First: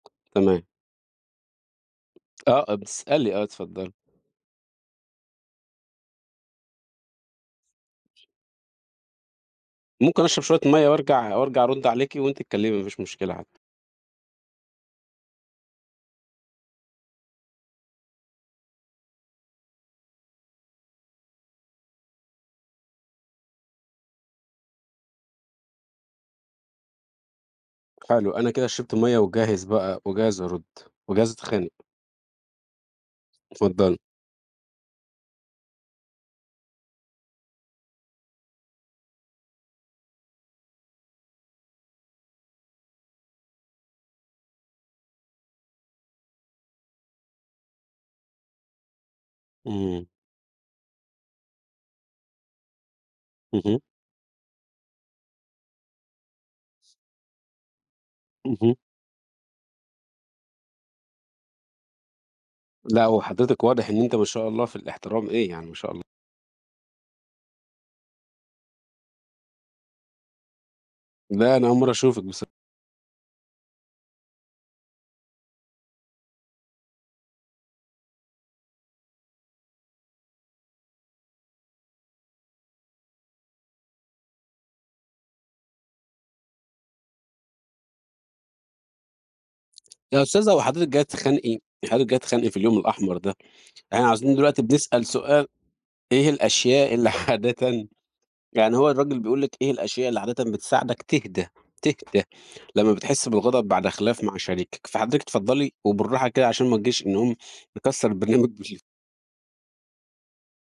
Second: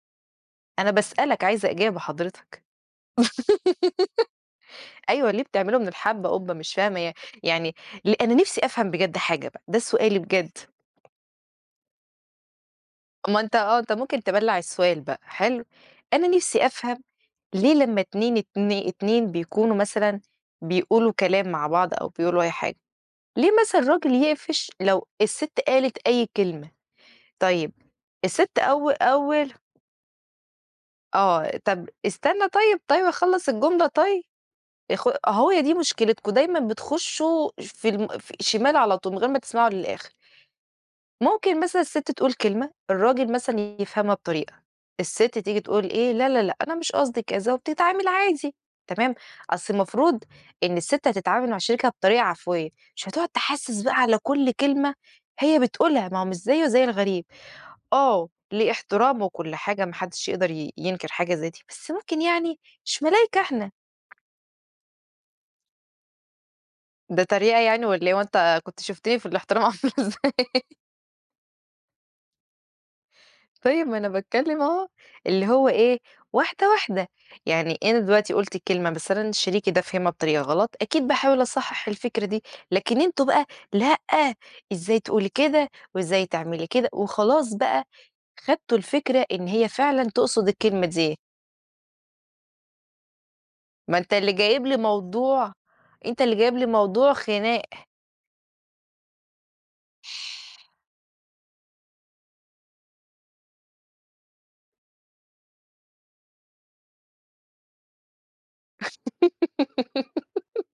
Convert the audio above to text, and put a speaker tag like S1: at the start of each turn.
S1: تمام.
S2: أنا باسألك عايزة إجابه حضرتك.
S1: آه بتسألي آه اتفضلي.
S2: أيوه، ليه بتعملوا من الحبّة قُبّة؟ مش فاهمة يع يعني ل أنا نِفسي أفهم بجد حاجة بقى، ده سؤالي
S1: ممكن أشرب
S2: بجد.
S1: شوية مَيّة وارجع وارجع أرد عليكِ وأنتِ اتكلمي مافيش مشكلة
S2: ما
S1: عادي.
S2: أنت آه أنت ممكن تبلَّع السؤال بقى، حلو، أنا نِفسي أفهم ليه لمّا اتنين اتني اتنين بيكونوا مثلًا بيقولوا كلام مع بعض أو بيقولوا أي حاجة، ليه مثلًا الراجل يقفش لو السِت قالت أي كلمة؟ طيب
S1: حلو أنا
S2: السِت
S1: كده
S2: أو
S1: شربت ميّة
S2: أول
S1: وجاهز بقى وجاهز أرد وجاهز
S2: آه
S1: أتخانق.
S2: طَب استنى طيب، طيب اخلص الجملة
S1: اتفضلي.
S2: طيب، يا أخوي أهو دي مشكلتكم دايمًا بتخشّوا في ال في شمال على طول من غير ما تسمعوا للآخر. ممكن مثلًا السِت تقول كلمة، الراجل مثلًا يفهمها بطريقة، السِت تيجي تقول إيه لا، لا، لأ، أنا مش قصدي كذا، وبتتعامل عادي، تمام، أصل
S1: إمم.
S2: المفروض إن السِت هتتعامل مع شريكها بطريقة عفوية، مش هتقعد تحسس
S1: اهم.
S2: بقى على كُلّ كلمة هي بتقولها، ما هو مش زيه زي الغريب، آه ليه
S1: اهم.
S2: احترامه وكُلّ حاجة ما حدش يقدر ي ينكِر حاجة زي دي، بس ممكن يعني مش
S1: لأ هو
S2: ملايكة
S1: حضرتِك
S2: إحنا.
S1: واضح إن أنتِ ما شاء الله في الإحترام إيه يعني ما شاء ال
S2: ده تريقة يعني والّا إيه، هو أنت كنت شُفتني في الإحترام عاملة إزاي.
S1: لأ أنا أول مرّة أشوفِك بص
S2: طيب ما أنا باتكلم أهو، اللي هو إيه واحدة واحدة، يعني أنا دلوقتي قُلت كلمة بس أنا شريكي ده فهمها بطريقة غلط، أكيد باحاول أصحح الفكرة دي، لكن أنتم بقى لأ إزاي تقولي كده؟ وإزاي تعملي كده؟ وخلاص بقى خدتوا الفكرة إن هي فعلًا
S1: يا
S2: تقصد
S1: أستاذة هو
S2: الكلمة
S1: حضرتِك جايّة
S2: دي.
S1: تتخانقي، حضرتِك جايّة تتخانقي في اليوم الأحمر ده،
S2: ما
S1: إحنا
S2: أنت اللي
S1: عايزين دلوقتي
S2: جايب لي
S1: بنسأل سؤال
S2: موضوع أنت
S1: إيه
S2: اللي جايب لي
S1: الأشياء اللي
S2: موضوع خناق.
S1: عادةً يعني هو الراجل بيقول لِك إيه الأشياء اللي عادةً بتساعدك تهدا تهدا لمّا بتحس بالغضب بعد خِلاف مع شريكَك، فحضرتِك اتفضلي وبالراحة كده علشان ما نجيش نقوم نكسّر البرنامج بال